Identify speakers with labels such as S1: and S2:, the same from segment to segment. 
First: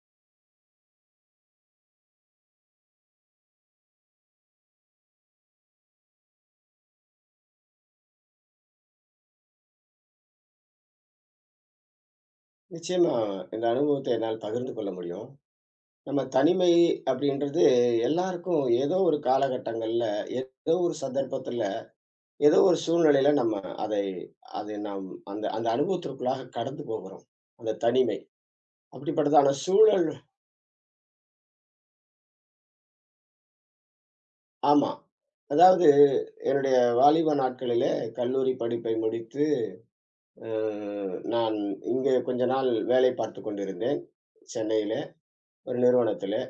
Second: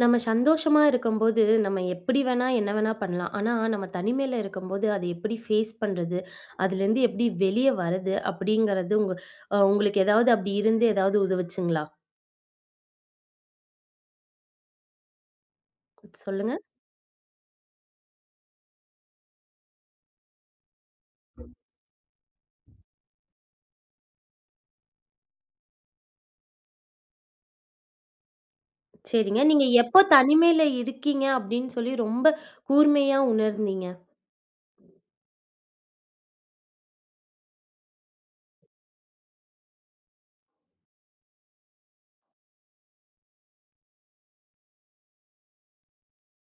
S1: நம்ம சந்தோஷமா இருக்கும்போது, நம்ம எப்படி வேணா, என்ன வேணா பண்ணலாம். ஆனா, நம்ம தனிமையில இருக்கும்போது, அத எப்படி ஃபேஸ் பண்றது? அதுலேருந்து எப்படி வெளிய வரது? அப்படிங்கிறது உங்க உங்களுக்கு ஏதாவது அப்படி இருந்து ஏதாவது உதவுச்சுங்களா?
S2: நிச்சயமா, இந்த அனுபவத்த என்னால் பகிர்ந்து கொள்ள முடியும். நம்ம
S1: சொல்லுங்க.
S2: தனிமை அப்படின்றது எல்லாருக்கும் ஏதோ ஒரு காலகட்டங்கள்ல, ஏதோ ஒரு சந்தர்ப்பத்துல, ஏதோ ஒரு சூழ்நிலையில நம்ம அதை அதை நாம் அந்த அந்த அனுபவத்திற்குள்ளாக கடந்து போகிறோம். அந்த தனிமை.
S1: சரிங்க.
S2: அப்படிப்பட்டதான
S1: நீங்க எப்போ
S2: சூழல்.
S1: தனிமையில இருக்கீங்க அப்படின்னு சொல்லி ரொம்ப கூர்மையா உணர்ந்தீங்க?
S2: ஆமா. அதாவது என்னுடைய வாலிப நாட்களிலே கல்லூரி படிப்பை முடித்து, அ நான் இங்கே கொஞ்ச நாள் வேலை பார்த்துக் கொண்டிருந்தேன். சென்னையிலே ஒரு நிறுவனத்திலே.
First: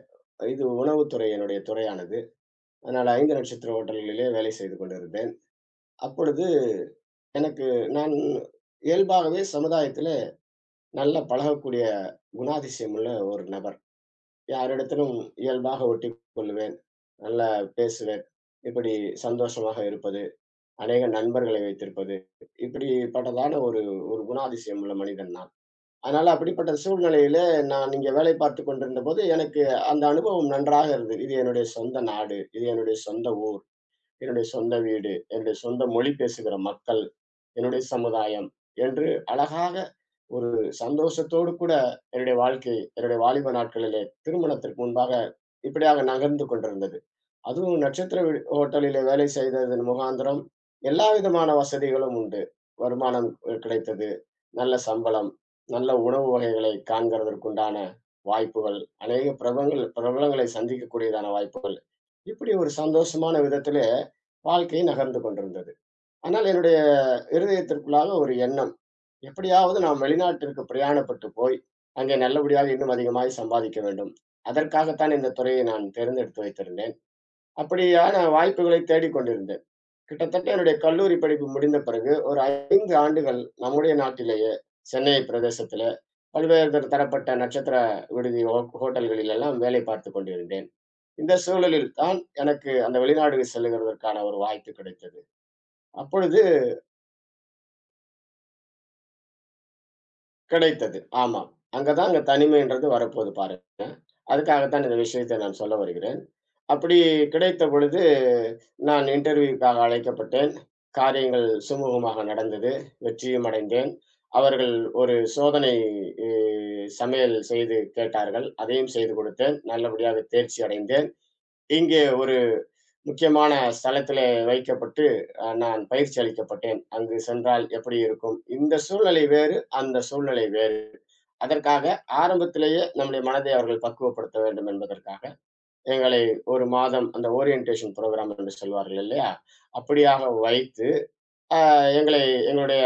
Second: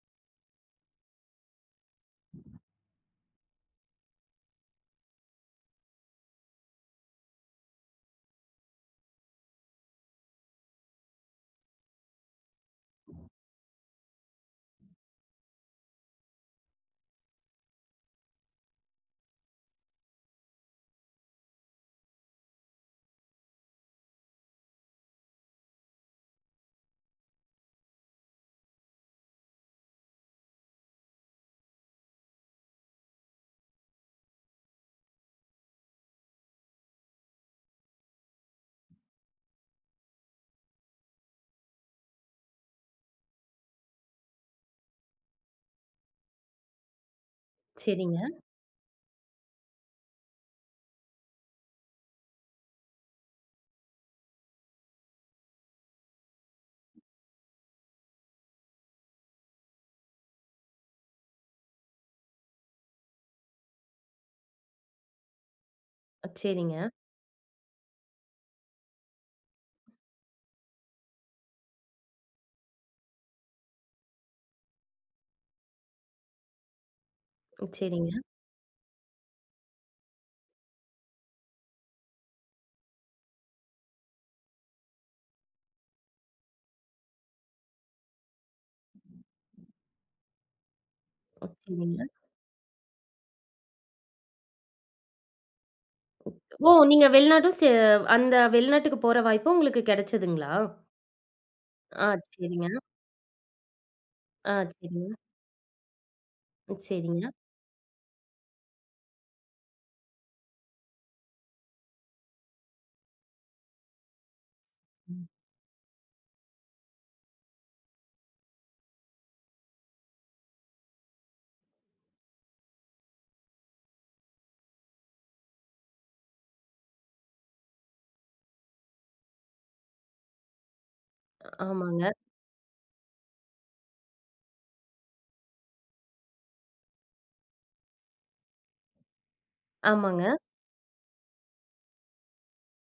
S2: இது உணவுத்துறை என்னுடைய துறையானது. நான் 5 நட்சத்திர ஹோட்டல்களிலே வேலை செய்து கொண்டிருந்தேன். அப்பொழுது எனக்கு நான் இயல்பாகவே சமுதாயத்திலே நல்ல பழகக்கூடிய குணாதிசயம் உள்ள ஒரு நபர். யாரிடத்திலும் இயல்பாக ஒட்டிக் கொள்ளுவேன். நல்லா பேசுவேன். இப்படி சந்தோஷமாக இருப்பது, அநேக நண்பர்களை வைத்திருப்பது, இப்படிப்பட்டதான ஒரு ஒரு குணாதிசயம் உள்ள மனிதன் நான். அதனால அப்படிப்பட்ட சூழ்நிலையிலே நான் இங்கே வேலை பார்த்துக் கொண்டிருந்தபோது, எனக்கு அந்த அனுபவம் நன்றாக இருந்தது. இது என்னுடைய சொந்த நாடு. இது என்னுடைய சொந்த என்னுடைய சொந்த வீடு, என்னுடைய சொந்த மொழி பேசுகிற மக்கள், என்னுடைய சமுதாயம் என்று அழகாக ஒரு சந்தோஷத்தோடு கூட என்னுடைய வாழ்க்கை, என்னுடைய வாலிப நாட்களிலே திருமணத்திற்கு முன்பாக இப்படியாக நகர்ந்து கொண்டிருந்தது. அதுவும் நட்சத்திர
S1: சரிங்க,
S2: ஹோட்டலிலே வேலை செய்ததன் முகாந்திரம், எல்லா விதமான வசதிகளும் உண்டு. வருமானம் கிடைத்தது. நல்ல சம்பளம், நல்ல உணவு வகைகளை காண்கிறதற்குண்டான வாய்ப்புகள், அநேக பிரபலங்களை சந்திக்கக்கூடியதான வாய்ப்புகள். இப்படி ஒரு சந்தோஷமான விதத்திலே வாழ்க்கை நகர்ந்து கொண்டிருந்தது. ஆனால்
S1: சரிங்க,
S2: என்னுடைய இருதயத்திற்குள்ளாக ஒரு எண்ணம், எப்படியாவது நாம் வெளிநாட்டிற்கு பிரயாணப்பட்டு போய், அங்கே நல்லபடியாக இன்னும் அதிகமாய் சம்பாதிக்க வேண்டும். அதற்காகத்தான் இந்த துறையை நான் தேர்ந்தெடுத்து வைத்திருந்தேன்.
S1: சரிங்க,
S2: அப்படியான வாய்ப்புகளை தேடிக்கொண்டிருந்தேன். கிட்டத்தட்ட என்னுடைய கல்லூரி படிப்பு முடிந்த பிறகு ஒரு 5 ஆண்டுகள் நம்முடைய நாட்டிலேயே, சென்னை பிரதேசத்தில பல்வேறு தர தரப்பட்ட நட்சத்திர விடுதி, ஹோட்டல்களில் எல்லாம் வேலை பார்த்துக் கொண்டிருந்தேன். இந்த சூழலில்
S1: சரிங்க.
S2: தான் எனக்கு அந்த வெளிநாடு செல்லுகிறதற்கான ஒரு வாய்ப்பு கிடைத்தது. அப்பொழுது
S1: ஓ! நீங்க வெளிநாடும் சே அந்த வெளிநாட்டுக்கு போற வாய்ப்பு உங்களுக்கு கிடைச்சதுங்களா?
S2: கிடைத்தது. ஆமா. அங்க
S1: ஆ,
S2: தான் அங்க
S1: சரிங்க,
S2: தனிமைன்றது வரப்போது பாருங்க.
S1: ஆ,
S2: அதுக்காகத்தான் இந்த
S1: சரிங்க,
S2: விஷயத்தை நான் சொல்ல வருகிறேன். அப்படி
S1: சரிங்க.
S2: கிடைத்த பொழுது, நான் இன்டர்வியூக்காக அழைக்கப்பட்டேன். காரியங்கள் சுமூகமாக நடந்தது. வெற்றியும் அடைந்தேன். அவர்கள் ஒரு சோதனை இ சமையல் செய்து கேட்டார்கள். அதையும் செய்து கொடுத்தேன். நல்லபடியாக தேர்ச்சி அடைந்தேன். இங்கே ஒரு முக்கியமான ஸ்தலத்திலே வைக்கப்பட்டு நான் பயிற்சி அளிக்கப்பட்டேன். அங்கு சென்றால் எப்படி இருக்கும்? இந்த சூழ்நிலை வேறு, அந்த சூழ்நிலை வேறு. அதற்காக
S1: ஆமாங்க,
S2: ஆரம்பத்திலேயே நம்முடைய மனதை அவர்கள் பக்குவப்படுத்த வேண்டும் என்பதற்காக எங்களை ஒரு மாதம் அந்த ஓரியன்டேஷன் ப்ரோக்ராம் என்று சொல்வார்கள் இல்லையா, அப்படியாக
S1: ஆமாங்க.
S2: வைத்து எங்களை எங்களுடைய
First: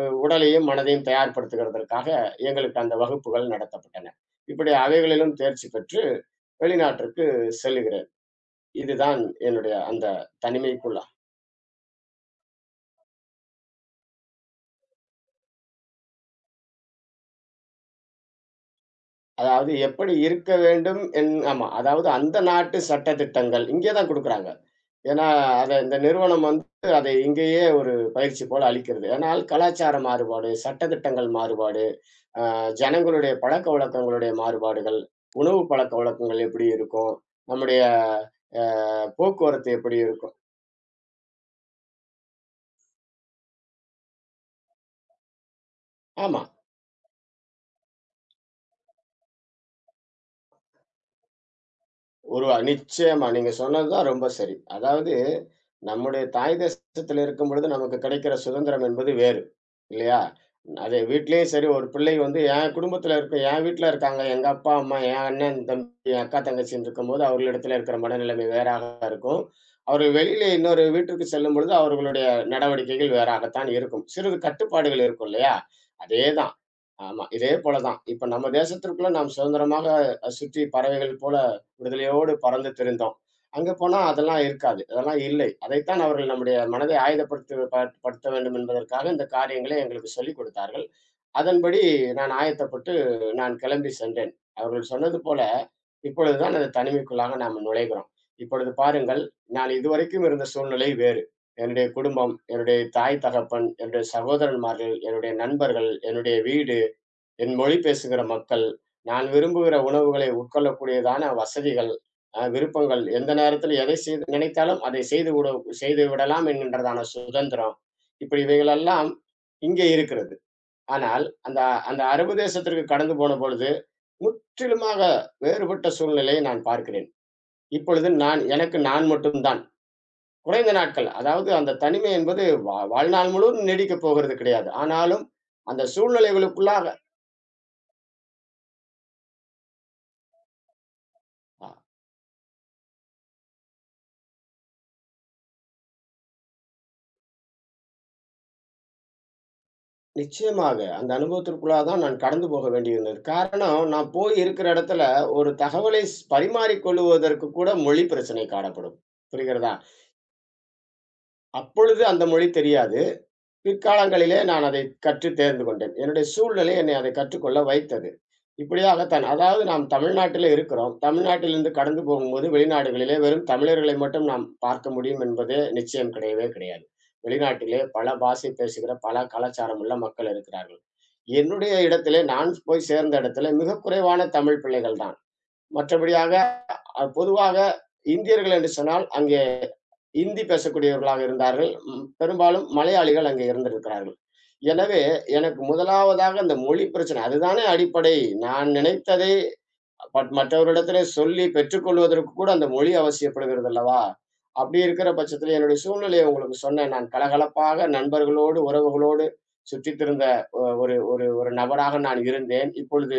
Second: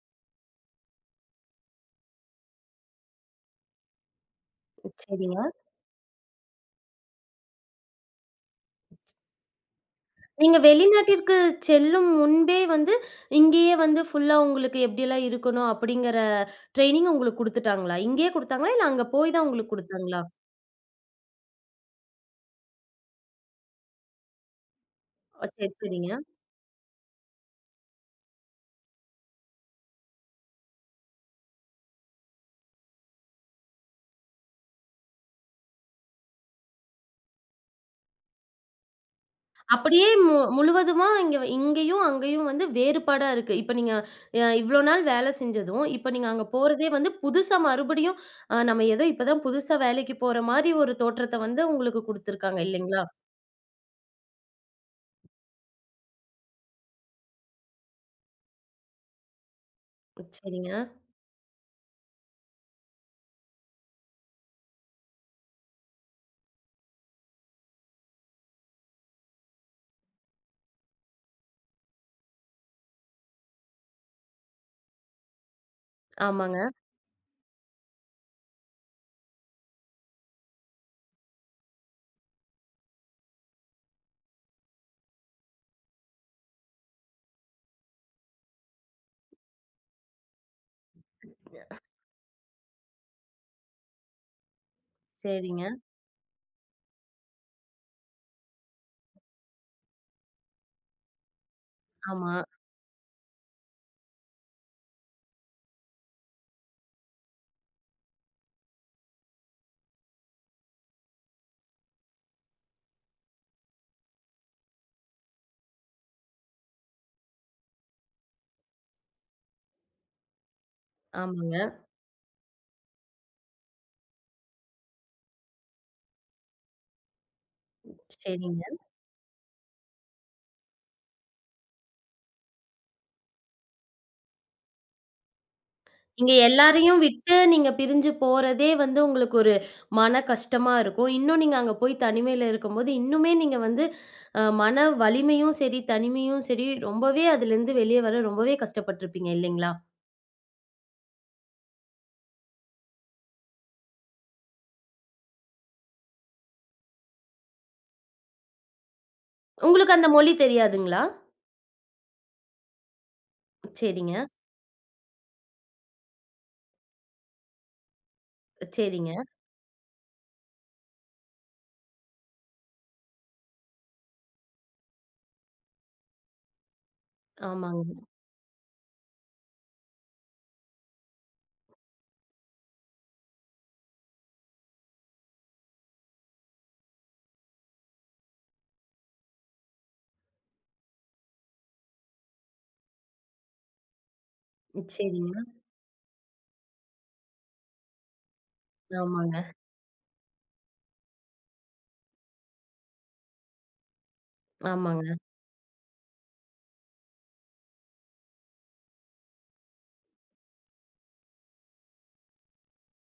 S2: உடலையும் மனதையும் தயார்படுத்துகிறதற்காக எங்களுக்கு அந்த வகுப்புகள் நடத்தப்பட்டன. இப்படி அவைகளிலும்
S1: சரிங்க.
S2: தேர்ச்சி பெற்று வெளிநாட்டிற்கு செல்லுகிறேன். இதுதான் என்னுடைய அந்த
S1: நீங்க
S2: தனிமைக்குள்.
S1: வெளிநாட்டிற்கு செல்லும் முன்பே வந்து, இங்கேயே வந்து ஃபுல்லா உங்களுக்கு எப்படிலாம் இருக்கணும் அப்படிங்கிற ட்ரெய்னிங் உங்களுக்கு குடுத்துட்டாங்களா? இங்கேயே குடுத்தாங்களா? இல்ல அங்க போய் தான்
S2: அதாவது
S1: உங்களுக்கு
S2: எப்படி
S1: குடுத்தாங்களா?
S2: இருக்க வேண்டும் என் ஆமா. அதாவது அந்த நாட்டு சட்ட திட்டங்கள் இங்கே தான் குடுக்குறாங்க. ஏன்னா,
S1: ஓ! சரி,
S2: அத இந்த
S1: சரிங்க.
S2: நிறுவனம் வந்து அதை இங்கேயே ஒரு பயிற்சி போல அளிக்கிறது. ஆனால் கலாச்சார மாறுபாடு, சட்ட திட்டங்கள் மாறுபாடு, அ ஜனங்களுடைய பழக்கவழக்கங்களுடைய மாறுபாடுகள், உணவு பழக்கவழக்கங்கள் எப்படி இருக்கும்? நம்முடைய அ போக்குவரத்து எப்படி
S1: அப்படியே
S2: இருக்கும்?
S1: முழுவதுமா இங்கேயும் அங்கேயும் வந்து வேறுபாடா இருக்கு. இப்ப நீங்க இவ்ளோ நாள் வேலை செஞ்சதும், இப்ப நீங்க
S2: ஆமா.
S1: அங்க போறதே வந்து புதுசா மறுபடியும் நம்ம ஏதோ இப்ப தான் புதுசா வேலைக்கு போற மாரி ஒரு தோற்றத்த வந்து உங்களுக்கு
S2: ஒரு
S1: குடுத்துருக்காங்க இல்லைங்களா?
S2: நிச்சயமா. நீங்க சொன்னது தான் ரொம்ப சரி. அதாவது நம்முடைய தாய் தேசத்தில இருக்கும் பொழுது நமக்கு கிடைக்கிற சுதந்திரம் என்பது வேறு. இல்லையா?
S1: சரிங்க.
S2: அது வீட்லயும் சரி, ஒரு பிள்ளை வந்து என் குடும்பத்தில இருக்கு, என் வீட்ல இருக்காங்க. எங்க அப்பா, அம்மா, என் அண்ணன், தம்பி, என் அக்கா, தங்கச்சின்னு இருக்கும்போது அவர்களிடத்தில இருக்கிற மனநிலைமை வேறாக இருக்கும். அவர்கள் வெளியிலே இன்னொரு வீட்டிற்கு செல்லும் பொழுது அவர்களுடைய நடவடிக்கைகள் வேறாகத்தான் இருக்கும். சிறிது கட்டுப்பாடுகள் இருக்கும் இல்லையா? அதேதான்.
S1: ஆமாங்க.
S2: ஆமா. இதே போல தான். இப்ப நம்ம தேசத்திற்குள்ள நாம் சுதந்திரமாக சுற்றி பறவைகள் போல விடுதலையோடு பறந்து திரிந்தோம். அங்க போனா அதெல்லாம் இருக்காது. அதெல்லாம் இல்லை. அதைத்தான் அவர்கள் நம்முடைய மனதை ஆயத்தப்படுத்த படுத்த வேண்டும் என்பதற்காக இந்த காரியங்களை எங்களுக்கு சொல்லிக் கொடுத்தார்கள். அதன்படி நான் ஆயத்தப்பட்டு நான் கிளம்பி சென்றேன். அவர்கள் சொன்னது போல,
S1: சரிங்க.
S2: இப்பொழுது தான் அந்த தனிமைக்குள்ளாக நாம் நுழைகிறோம். இப்பொழுது பாருங்கள், நான் இதுவரைக்கும் இருந்த சூழ்நிலை வேறு. என்னுடைய
S1: ஆமா.
S2: குடும்பம், என்னுடைய தாய், தகப்பன், என்னுடைய சகோதரன்மார்கள், என்னுடைய நண்பர்கள், என்னுடைய வீடு, என் மொழி பேசுகிற மக்கள், நான் விரும்புகிற உணவுகளை உட்கொள்ளக்கூடியதான வசதிகள், விருப்பங்கள், எந்த நேரத்தில எதை செய்து நினைத்தாலும் அதை செய்து விட செய்து விடலாம் என்கின்றதான சுதந்திரம். இப்படி இவைகளெல்லாம் இங்கே இருக்கிறது. ஆனால்
S1: ஆமாங்க.
S2: அந்த அந்த அரபு தேசத்திற்கு கடந்து போன பொழுது, முற்றிலுமாக வேறுபட்ட சூழ்நிலையை நான் பார்க்கிறேன். இப்பொழுது நான்
S1: சரிங்க.
S2: எனக்கு நான் மட்டும் தான். குறைந்த நாட்கள், அதாவது அந்த தனிமை என்பது வாழ்நாள் முழுவதும் நீடிக்கப் போகிறது கிடையாது. ஆனாலும் அந்த
S1: நீங்க
S2: சூழ்நிலைகளுக்குள்ளாக
S1: எல்லாரையும் விட்டு நீங்க பிரிஞ்சு போறதே வந்து உங்களுக்கு ஒரு மன கஷ்டமா இருக்கும். இன்னும் நீங்க அங்க போய் தனிமையில இருக்கும்போது, இன்னுமே நீங்க வந்து மன வலிமையும் சரி, தனிமையும் சரி, ரொம்பவே அதுலேருந்து வெளிய வர ரொம்பவே கஷ்டப்பட்டுருப்பீங்க இல்லைங்களா?
S2: நிச்சயமாக. அந்த அனுபவத்திற்குள்ளா தான் நான் கடந்து போக வேண்டியிருந்தது. காரணம், நான் போய் இருக்கிற இடத்துல ஒரு தகவலை பரிமாறிக் கொள்ளுவதற்கு கூட மொழி பிரச்சனை காணப்படும். புரிகிறதா?
S1: உங்களுக்கு அந்த மொழி தெரியாதுங்களா?
S2: அப்பொழுது அந்த மொழி தெரியாது.
S1: சரிங்க,
S2: பிற்காலங்களிலே நான் அதை கற்று தேர்ந்து கொண்டேன். என்னுடைய சூழ்நிலை என்னை அதை கற்றுக்கொள்ள வைத்தது.
S1: சரிங்க.
S2: இப்படியாகத்தான். அதாவது நாம் தமிழ்நாட்டிலே இருக்கிறோம். தமிழ்நாட்டிலிருந்து கடந்து போகும்போது வெளிநாடுகளிலே வெறும் தமிழர்களை மட்டும் நாம் பார்க்க முடியும் என்பது நிச்சயம் கிடையவே கிடையாது. வெளிநாட்டிலே
S1: ஆமாங்க.
S2: பல பாஷை பேசுகிற பல கலாச்சாரம் உள்ள மக்கள் இருக்கிறார்கள். என்னுடைய இடத்திலே நான் போய் சேர்ந்த இடத்திலே மிக குறைவான தமிழ் பிள்ளைகள் தான். மற்றபடியாக பொதுவாக இந்தியர்கள் என்று சொன்னால் அங்கே இந்தி பேசக்கூடியவர்களாக இருந்தார்கள். ம், பெரும்பாலும் மலையாளிகள் அங்கே இருந்திருக்கிறார்கள். எனவே,
S1: சரிங்க.
S2: எனக்கு முதலாவதாக அந்த மொழி பிரச்சனை. அதுதானே அடிப்படை. நான் நினைத்ததை
S1: ஆமாங்க,
S2: பட் மற்றவரிடத்திலே சொல்லி பெற்றுக்கொள்வதற்கு கூட அந்த மொழி அவசியப்படுகிறது அல்லவா? அப்படி இருக்கிற
S1: ஆமாங்க.
S2: பட்சத்திலே என்னுடைய சூழ்நிலையை உங்களுக்கு சொன்னேன். நான் கலகலப்பாக நண்பர்களோடு, உறவுகளோடு சுற்றித்திருந்த ஒ ஒரு ஒரு ஒரு நபராக நான் இருந்தேன். இப்பொழுது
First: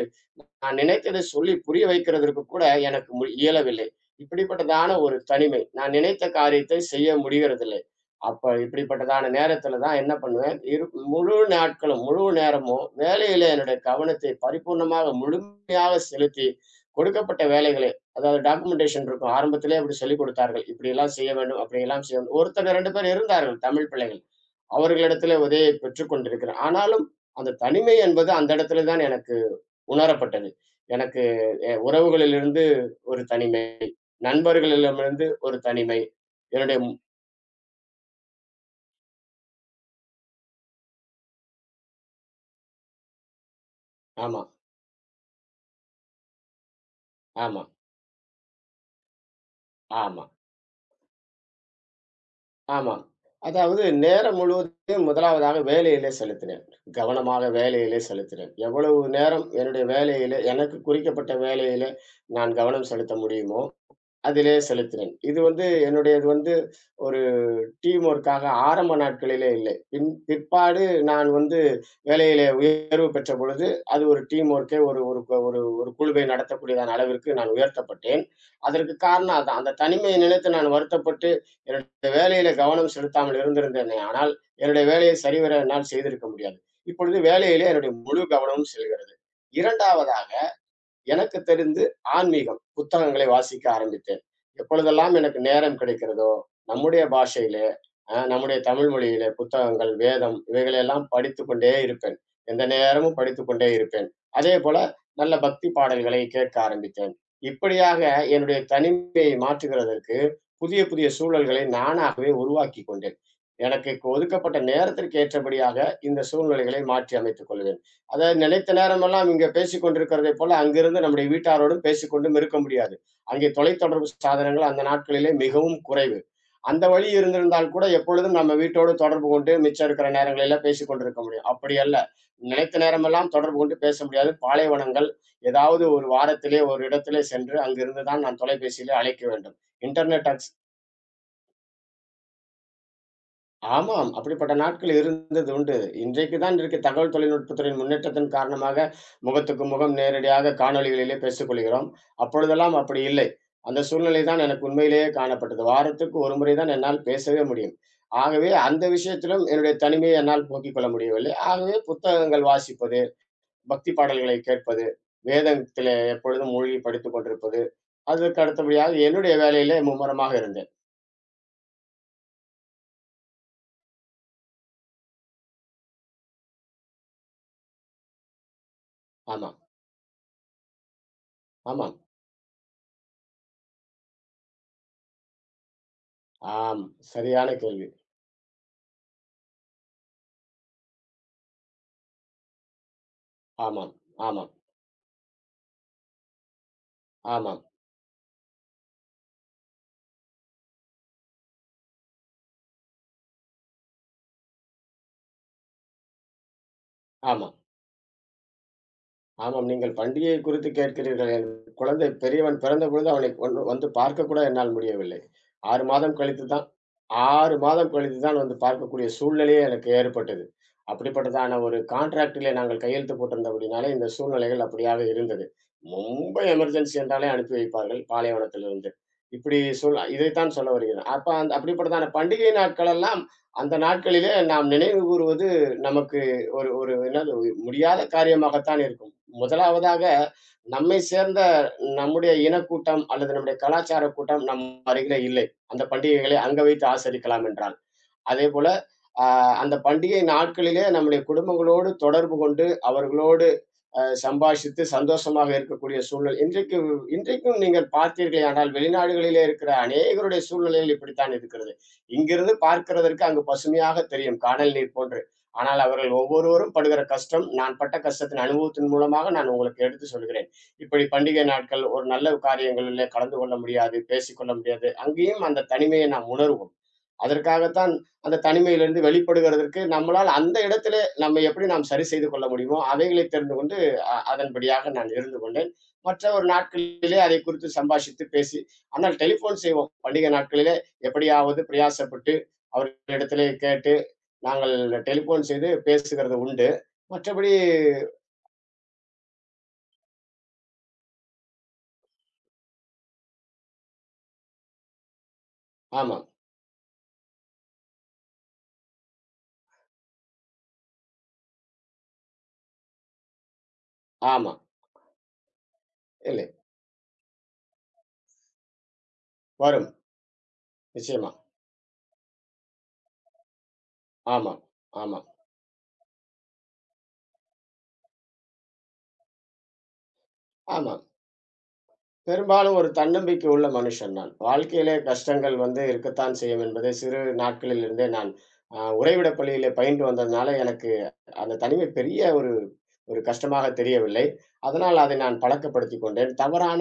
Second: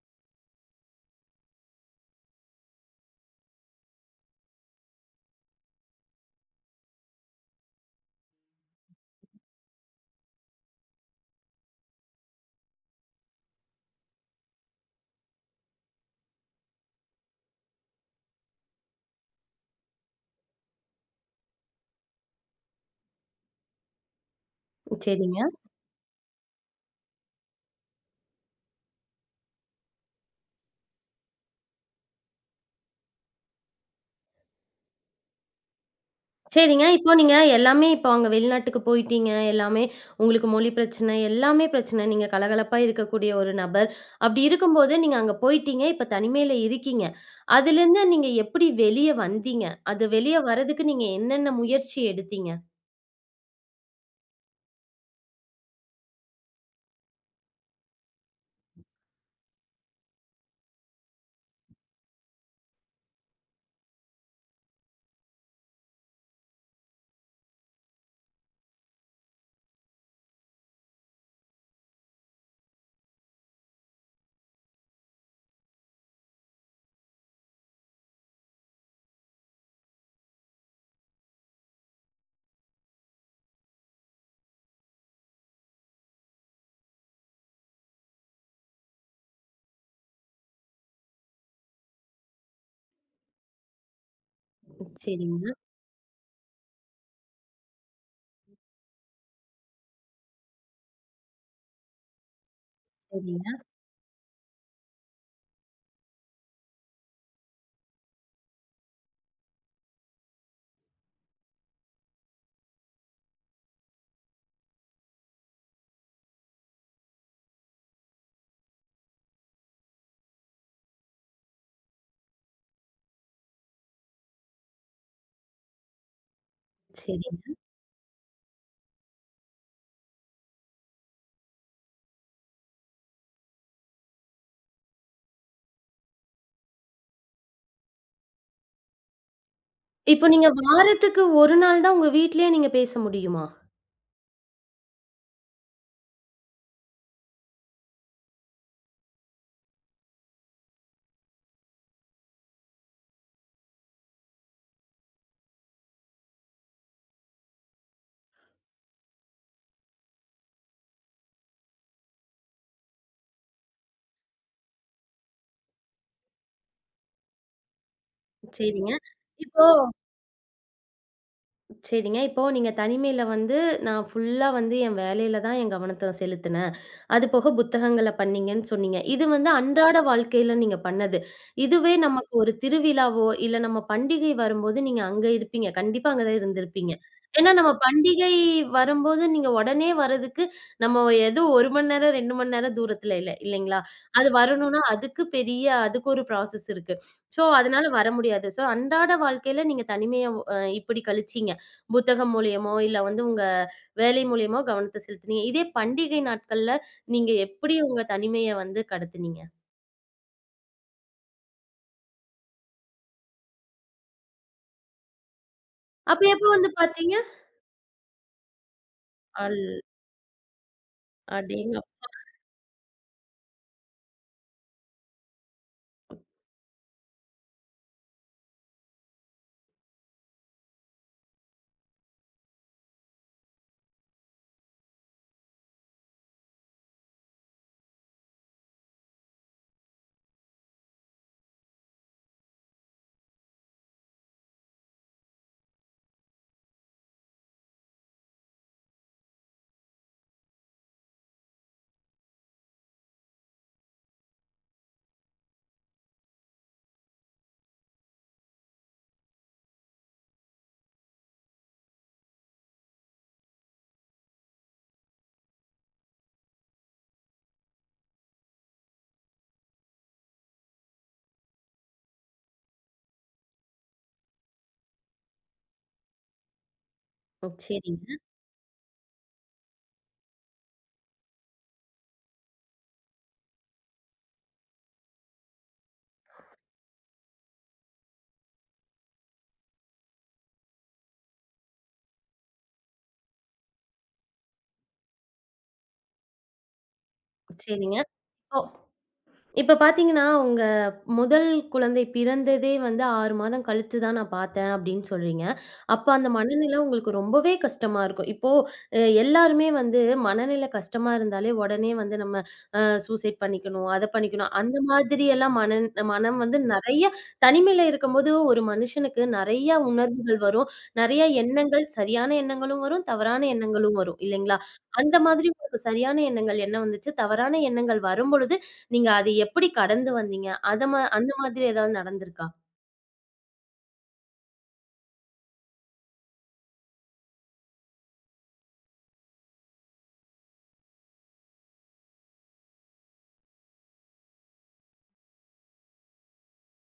S2: நான் நினைத்ததை சொல்லி புரிய வைக்கிறதற்கு கூட எனக்கு இயலவில்லை. இப்படிப்பட்டதான ஒரு தனிமை. நான் நினைத்த காரியத்தை செய்ய முடிகிறதில்லை. அப்ப இப்படிப்பட்டதான நேரத்தில தான் என்ன பண்ணுவேன், முழு நாட்களும், முழு நேரமும் வேலையில என்னுடைய கவனத்தை பரிபூர்ணமாக, முழுமையாக செலுத்தி, கொடுக்கப்பட்ட வேலைகளை, அதாவது டாக்குமென்டேஷன் இருக்கும். ஆரம்பத்திலேயே அப்படி சொல்லிக் கொடுத்தார்கள். இப்படியெல்லாம் செய்ய வேண்டும், அப்படியெல்லாம் செய்ய வேண்டும். ஒருத்தங்க 2 பேர் இருந்தார்கள் தமிழ் பிள்ளைகள். அவர்களிடத்திலே
S1: சரிங்க.
S2: உதவியை பெற்றுக் கொண்டிருக்கிறேன். ஆனாலும் அந்த தனிமை என்பது அந்த இடத்தில தான் எனக்கு உணரப்பட்டது. எனக்கு உறவுகளிலிருந்து ஒரு தனிமை, நண்பர்களிடமிருந்து ஒரு தனிமை. என்னுடைய
S1: சரிங்க. இப்போ நீங்க எல்லாமே இப்போ அங்க வெளிநாட்டுக்கு போயிட்டீங்க. எல்லாமே உங்களுக்கு மொழி பிரச்சனை, எல்லாமே பிரச்சனை. நீங்க கலகலப்பா இருக்கக்கூடிய ஒரு நபர்.
S2: ஆமா,
S1: அப்படி இருக்கும்போது நீங்க அங்க போயிட்டீங்க. இப்ப தனிமையில இருக்கீங்க.
S2: ஆமா,
S1: அதுலேருந்து நீங்க எப்படி வெளிய வந்தீங்க? அது
S2: ஆமா,
S1: வெளிய வரதுக்கு நீங்க என்னென்ன முயற்சி எடுத்தீங்க?
S2: ஆமா. அதாவது நேரம் முழுவதையும் முதலாவதாக வேலையிலே செலுத்தினேன். கவனமாக வேலையிலே செலுத்தினேன். எவ்வளவு நேரம் என்னுடைய வேலையிலே எனக்கு குறிக்கப்பட்ட வேலையிலே நான் கவனம் செலுத்த முடியுமோ, அதிலே செலுத்தினேன். இது வந்து என்னுடையது வந்து ஒரு டீம் ஒர்க்காக ஆரம்ப நாட்களிலே இல்லை. பின் பிற்பாடு நான் வந்து வேலையிலே உயர்வு பெற்ற பொழுது, அது ஒரு டீம் ஒர்க்கே, ஒரு ஒரு கு- ஒரு ஒரு குழுவை நடத்தக்கூடியதான அளவிற்கு நான் உயர்த்தப்பட்டேன். அதற்கு காரணம் அதான். அந்த தனிமையை நினைத்து நான் வருத்தப்பட்டு, என்னுடைய வேலையில கவனம் செலுத்தாமல் இருந்திருந்தேனே ஆனால், என்னுடைய வேலையை சரிவர என்னால் செய்திருக்க முடியாது. இப்பொழுது வேலையிலே என்னுடைய முழு கவனமும் செல்கிறது. 2ஆவதா, எனக்கு தெரிந்து ஆன்மீகம் புத்தகங்களை வாசிக்க ஆரம்பித்தேன். எப்பொழுதெல்லாம் எனக்கு
S1: சரிங்க,
S2: நேரம் கிடைக்கிறதோ, நம்முடைய பாஷையிலே, நம்முடைய தமிழ் மொழியிலே புத்தகங்கள், வேதம் இவைகளெல்லாம் படித்துக் கொண்டே இருப்பேன். எந்த நேரமும் படித்துக்
S1: சரிங்க,
S2: கொண்டே இருப்பேன். அதேபோல நல்ல பக்தி பாடல்களை கேட்க ஆரம்பித்தேன். இப்படியாக என்னுடைய தனிமையை மாற்றுகிறதற்கு புதிய, புதிய சூழல்களை நானாகவே உருவாக்கிக் கொண்டேன். எனக்கு ஒதுக்கப்பட்ட நேரத்திற்கு ஏற்றபடியாக இந்த சூழ்நிலைகளை மாற்றி அமைத்துக் கொள்வேன். அதாவது நிலைத்த நேரமெல்லாம் இங்க பேசிக் கொண்டிருக்கிறதைப் போல, அங்கிருந்து நம்முடைய வீட்டாரோடும் பேசிக்கொண்டும் இருக்க முடியாது. அங்கே தொலைத்தொடர்பு சாதனங்கள் அந்த நாட்களிலே மிகவும் குறைவு. அந்த வழி
S1: சரிங்க.
S2: இருந்திருந்தால் கூட எப்பொழுதும் நம்ம வீட்டோடு தொடர்பு கொண்டு மிச்சம் இருக்கிற நேரங்களில பேசிக் கொண்டிருக்க முடியும். அப்படி அல்ல. நிலைத்த நேரமெல்லாம் தொடர்பு கொண்டு பேச முடியாது. பாலைவனங்கள், ஏதாவது ஒரு வாரத்திலே ஒரு இடத்திலே சென்று அங்கிருந்து தான் நான் தொலைபேசியிலே அழைக்க வேண்டும்.
S1: இப்போ
S2: இன்டர்நெட்
S1: நீங்க
S2: அக்சஸ்.
S1: வாரத்துக்கு 1 நாள் தான் உங்க வீட்லயே நீங்க பேச முடியுமா?
S2: ஆமாம். அப்படிப்பட்ட நாட்கள் இருந்தது உண்டு. இன்றைக்கு தான் இருக்கு, தகவல் தொழில்நுட்பத்துறையின் முன்னேற்றத்தின் காரணமாக முகத்துக்கு முகம் நேரடியாக காணொளிகளிலே பேசிக் கொள்கிறோம். அப்பொழுதெல்லாம் அப்படி இல்லை. அந்த சூழ்நிலை தான் எனக்கு உண்மையிலேயே காணப்பட்டது. வாரத்துக்கு ஒரு முறை தான் என்னால் பேசவே முடியும். ஆகவே அந்த விஷயத்திலும் என்னுடைய தனிமையை என்னால் போக்கிக் கொள்ள முடியவில்லை. ஆகவே புத்தகங்கள் வாசிப்பது, பக்தி பாடல்களை கேட்பது, வேதத்திலே எப்பொழுதும் மூழ்கி படித்துக் கொண்டிருப்பது, அதற்கு
S1: சரிங்க.
S2: அடுத்தபடியாக என்னுடைய
S1: இப்போ
S2: வேலையிலே மும்முரமாக இருந்தேன்.
S1: சரிங்க. இப்போ நீங்க தனிமையில வந்து, நான் ஃபுல்லா வந்து என் வேலையில தான் என் கவனத்த செலுத்தினேன். அது போக புத்தகங்கள பண்ணீங்கன்னு சொன்னீங்க. இது வந்து
S2: ஆமாம்,
S1: அன்றாட வாழ்க்கையில நீங்க பண்ணது. இதுவே
S2: ஆமாம்.
S1: நமக்கு ஒரு திருவிழாவோ, இல்ல நம்ம பண்டிகை வரும்போது நீங்க அங்க இருப்பீங்க. கண்டிப்பா அங்க தான்
S2: ஆம்.
S1: இருந்திருப்பீங்க.
S2: சரியான
S1: ஏன்னா நம்ம
S2: கேள்வி.
S1: பண்டிகை வரும்போது நீங்க உடனே வர்றதுக்கு, நம்ம ஏதோ 1 மணி நேரம், 2 மணி நேரம் தூரத்தில இல்ல, இல்லைங்களா?
S2: ஆமாம்,
S1: அது
S2: ஆமாம்,
S1: வரணும்னா அதுக்கு பெரிய அதுக்கு ஒரு ப்ராசஸ் இருக்கு. ஸோ
S2: ஆமாம்,
S1: அதனால வர முடியாது. ஸோ அன்றாட வாழ்க்கையில நீங்க தனிமைய இப்படி கழிச்சீங்க. புத்தகம் மூலியமோ, இல்ல வந்து உங்க வேலை மூலியமோ கவனத்த செலுத்துனீங்க. இதே பண்டிகை நாட்கள்ல நீங்க
S2: ஆமா.
S1: எப்படி உங்க தனிமைய வந்து கடத்துனீங்க?
S2: ஆமாம். நீங்கள் பண்டிகையை குறித்து கேட்கிறீர்கள். என் குழந்தை பெரியவன் பிறந்தபொழுது அவனை கொண்டு வந்து பார்க்கக்கூட என்னால் முடியவில்லை. 6 மாதம்
S1: அப்ப
S2: கழித்து
S1: எப்ப
S2: தான்.
S1: வந்து பாத்தீங்க?
S2: 6 மாதம் கழித்து தான் வந்து பார்க்கக்கூடிய
S1: அல்
S2: சூழ்நிலையே எனக்கு ஏற்பட்டது. அப்படிப்பட்டதான ஒரு
S1: அடேங்கப்
S2: கான்ட்ராக்ட்டிலே நாங்கள் கையெழுத்து போட்டிருந்தபடினாலே, இந்த சூழ்நிலைகள் அப்படியாக இருந்தது. ரொம்ப எமர்ஜென்சி என்றாலே அனுப்பி வைப்பார்கள், பாலைவனத்திலிருந்து. இப்படி சூழ் இதைத்தான் சொல்ல வருகிறேன். அப்ப அந்த அப்படிப்பட்டதான பண்டிகை நாட்களெல்லாம், அந்த நாட்களிலே நாம் நினைவு கூறுவது நமக்கு ஒரு ஒரு என்னது, முடியாத காரியமாகத்தான் இருக்கும். முதலாவதாக நம்மை சேர்ந்த நம்முடைய இனக்கூட்டம் அல்லது நம்முடைய கலாச்சார கூட்டம் நம் அருகிலே இல்லை. அந்த பண்டிகைகளை அங்க வைத்து ஆசரிக்கலாம் என்றால். அதேபோல, அ அந்த பண்டிகை நாட்களிலே நம்முடைய குடும்பங்களோடு தொடர்பு கொண்டு, அவர்களோடு சம்பாஷித்து சந்தோஷமாக இருக்கக்கூடிய சூழல். இன்றைக்கு இன்றைக்கும் நீங்கள் பார்த்தீர்களேயானால், வெளிநாடுகளிலே இருக்கிற அநேகருடைய சூழ்நிலைகள் இப்படித்தான் இருக்கிறது. இங்கிருந்து பார்க்கிறதற்கு அங்கு பசுமையாக தெரியும், கானல் நீர் போன்று. ஆனால் அவர்கள் ஒவ்வொருவரும் படுகிற கஷ்டம், நான் பட்ட கஷ்டத்தின் அனுபவத்தின் மூலமாக நான் உங்களுக்கு எடுத்து சொல்கிறேன். இப்படி பண்டிகை நாட்கள், ஒரு நல்ல காரியங்களிலே கலந்து கொள்ள முடியாது, பேசிக்கொள்ள முடியாது. அங்கேயும் அந்த தனிமையை நாம் உணர்வோம். அதற்காகத்தான்
S1: சரிங்க,
S2: அந்த தனிமையிலிருந்து வெளிப்படுகிறதற்கு நம்மளால் அந்த இடத்திலே நம்மை எப்படி நாம் சரி செய்து கொள்ள முடியுமோ அவைகளை தெரிந்து கொண்டு, அதன்படியாக நான் இருந்து கொண்டேன். மற்ற ஒரு நாட்களிலே அதை குறித்து சம்பாஷித்து பேசி, ஆனால் டெலிஃபோன் செய்வோம் பண்டிகை நாட்களிலே. எப்படியாவது பிரயாசப்பட்டு அவர்களிடத்திலே கேட்டு நாங்கள் டெலிஃபோன் செய்து பேசுகிறது உண்டு. மற்றபடி
S1: சரிங்க. இப்போ இப்ப பார்த்தீங்கன்னா, உங்க முதல் குழந்தை பிறந்ததே வந்து 6 மாதம் கழிச்சு தான் நான் பார்த்தேன் அப்படின்னு சொல்றீங்க. அப்ப
S2: ஆமாம்,
S1: அந்த மனநிலை உங்களுக்கு ரொம்பவே கஷ்டமா இருக்கும். இப்போ எல்லாருமே வந்து மனநிலை கஷ்டமா இருந்தாலே உடனே வந்து நம்ம அ சூசைட் பண்ணிக்கணும், அத பண்ணிக்கணும்.
S2: ஆமாம்.
S1: அந்த மாதிரியெல்லாம் மனம்
S2: இல்லை,
S1: வந்து நெறைய தனிமையில இருக்கும்போது ஒரு மனுஷனுக்கு நெறைய
S2: வரும்.
S1: உணர்வுகள் வரும். நெறைய
S2: நிச்சயமா.
S1: எண்ணங்கள், சரியான எண்ணங்களும் வரும், தவறான எண்ணங்களும் வரும் இல்லைங்களா?
S2: ஆமாம்,
S1: அந்த
S2: ஆமாம்,
S1: மாதிரி உங்களுக்கு சரியான எண்ணங்கள் என்ன வந்துச்சு? தவறான எண்ணங்கள் வரும்பொழுது நீங்க அது எப்படி கடந்து வந்தீங்க? அத மா
S2: ஆமாம்.
S1: அந்த மாதிரி ஏதாவது நடந்திருக்கா?
S2: பெரும்பாலும் ஒரு தன்னம்பிக்கை உள்ள மனுஷன் நான். வாழ்க்கையிலே கஷ்டங்கள் வந்து இருக்கத்தான் செய்யும் என்பதை சிறு நாட்களிலிருந்தே நான் உறைவிடப் பள்ளியிலே பயின்று வந்ததுனால, எனக்கு அந்த தனிமை பெரிய ஒரு ஒரு கஷ்டமாக தெரியவில்லை. அதனால் அதை நான் பழக்கப்படுத்திக் கொண்டேன். தவறான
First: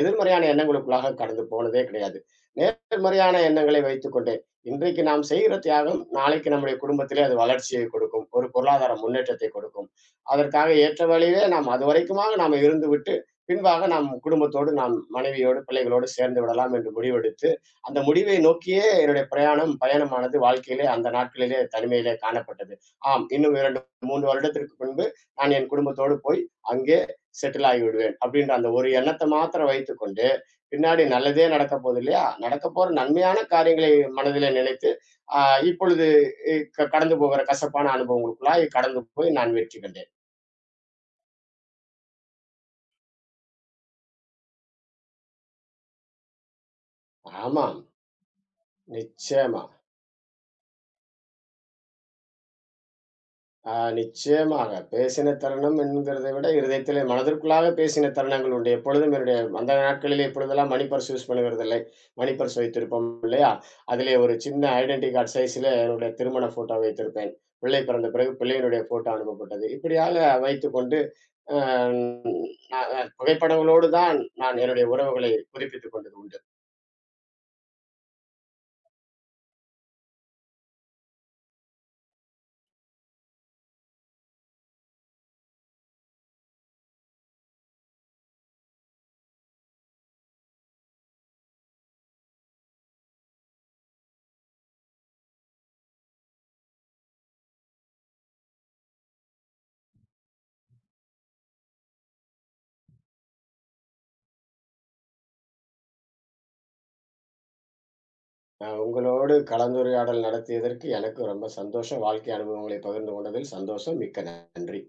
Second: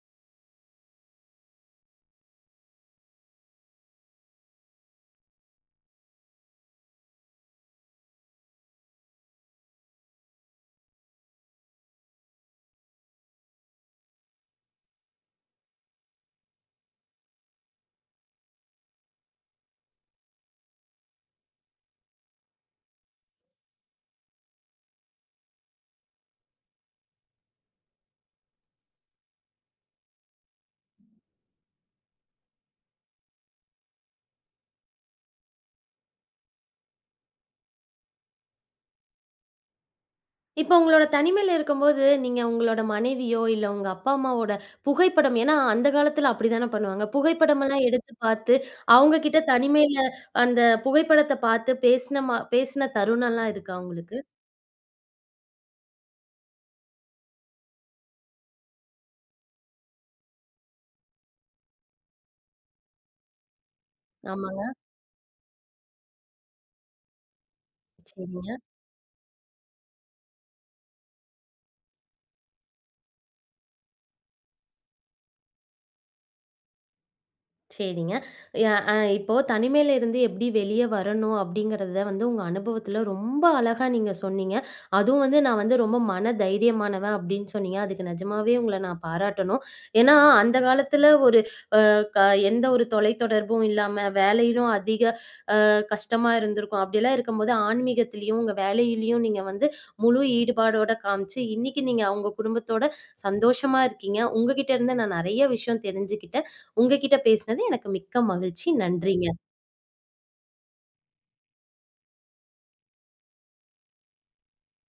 S2: எதிர்மறையான எண்ணங்களுக்குள்ளாக கடந்து போனதே கிடையாது. நேர்மறையான எண்ணங்களை வைத்துக்கொண்டேன். இன்றைக்கு நாம் செய்கிற தியாகம், நாளைக்கு நம்முடைய குடும்பத்திலே அது வளர்ச்சியை கொடுக்கும். ஒரு பொருளாதார முன்னேற்றத்தை கொடுக்கும். அதற்காக ஏற்ற வழியிலே நாம் அதுவரைக்குமாக நாம் இருந்துவிட்டு பின்பாக நாம் குடும்பத்தோடு, நாம் மனைவியோடு, பிள்ளைகளோடு சேர்ந்து விடலாம் என்று முடிவெடுத்து, அந்த முடிவை நோக்கியே என்னுடைய பிரயாணம் பயணமானது வாழ்க்கையிலே அந்த நாட்களிலே தனிமையிலே காணப்பட்டது. ஆம், இன்னும் 2, 3 வருடத்திற்கு முன்பு நான் என் குடும்பத்தோடு போய் அங்கே செட்டில் ஆகிவிடுவேன். அப்படின்ற அந்த ஒரு எண்ணத்தை மாத்திரம் வைத்துக்கொண்டு, பின்னாடி நல்லதே நடக்கப் போகுது இல்லையா? நடக்கப்போற நன்மையான காரியங்களை மனதிலே நினைத்து, அ இப்பொழுது இ க கடந்து போகிற கசப்பான அனுபவங்களுக்குள்ளாய் கடந்து போய் நான் வெற்றி கண்டேன்.
S1: இப்ப உங்களோட தனிமையில இருக்கும்போது, நீங்க உங்களோட மனைவியோ, இல்ல உங்க அப்பா, அம்மாவோட புகைப்படம் ஏன்னா அந்த காலத்துல அப்படிதானே பண்ணுவாங்க.
S2: ஆமாம்,
S1: புகைப்படமெல்லாம் எடுத்து பார்த்து, அவங்க கிட்ட
S2: நிச்சயமா.
S1: தனிமையில அந்த புகைப்படத்த பார்த்து பேசின தருணம்லாம்
S2: ஆ,
S1: இருக்கா உங்களுக்கு?
S2: நிச்சயமாக. பேசின தருணம் என்கிறதை விட, இருதயத்திலே மனதிற்குள்ளாக பேசின தருணங்கள் உண்டு. எப்பொழுதும் என்னுடைய அந்த நாட்களிலே இப்பொழுதெல்லாம் மணி பர்ஸ் யூஸ் பண்ணுகிறதில்லை. மணி பர்ஸ் வைத்திருப்போம் இல்லையா? அதிலே ஒரு சின்ன
S1: ஆமாங்க.
S2: ஐடென்டி கார்ட் சைஸ்ல என்னுடைய திருமண ஃபோட்டோ வைத்திருப்பேன். பிள்ளை பிறந்த பிறகு
S1: சரிங்க.
S2: பிள்ளையினுடைய ஃபோட்டோ அனுப்பப்பட்டது. இப்படியாக வைத்துக்கொண்டு அ நா புகைப்படங்களோடு தான் நான் என்னுடைய உறவுகளை புதுப்பித்துக் கொண்டது உண்டு.
S1: சரிங்க. ய அ இப்போ தனிமையில இருந்து எப்படி வெளிய வரணும் அப்படிங்கிறத வந்து உங்க அனுபவத்துல ரொம்ப அழகா நீங்க சொன்னீங்க. அதுவும் வந்து நான் வந்து ரொம்ப மன தைரியமானவன் அப்படின்னு சொன்னீங்க. அதுக்கு நிஜமாவே உங்கள நான் பாராட்டணும். ஏன்னா அந்த காலத்துல ஒரு க க- எந்த ஒரு தொலைத்தொடர்பும் இல்லாம, வேலையிலும் அதிக கஷ்டமா இருந்திருக்கும். அப்படிலாம் இருக்கும்போது ஆன்மீகத்திலயும், உங்க வேலையிலயும் நீங்க வந்து முழு ஈடுபாடோட காமிச்சு, இன்னைக்கு நீங்க உங்க குடும்பத்தோட சந்தோஷமா இருக்கீங்க. உங்ககிட்ட இருந்து நான் நெறைய விஷயம் தெரிஞ்சுக்கிட்டேன். உங்ககிட்ட பேசினது எனக்கு மிக்க மகிழ்ச்சி.
S2: உங்களோடு
S1: நன்றிங்க.
S2: கலந்துரையாடல் நடத்தியதற்கு எனக்கு ரொம்ப சந்தோஷம். வாழ்க்கை அனுபவங்களை பகிர்ந்து கொண்டதில் சந்தோஷம். மிக்க நன்றி.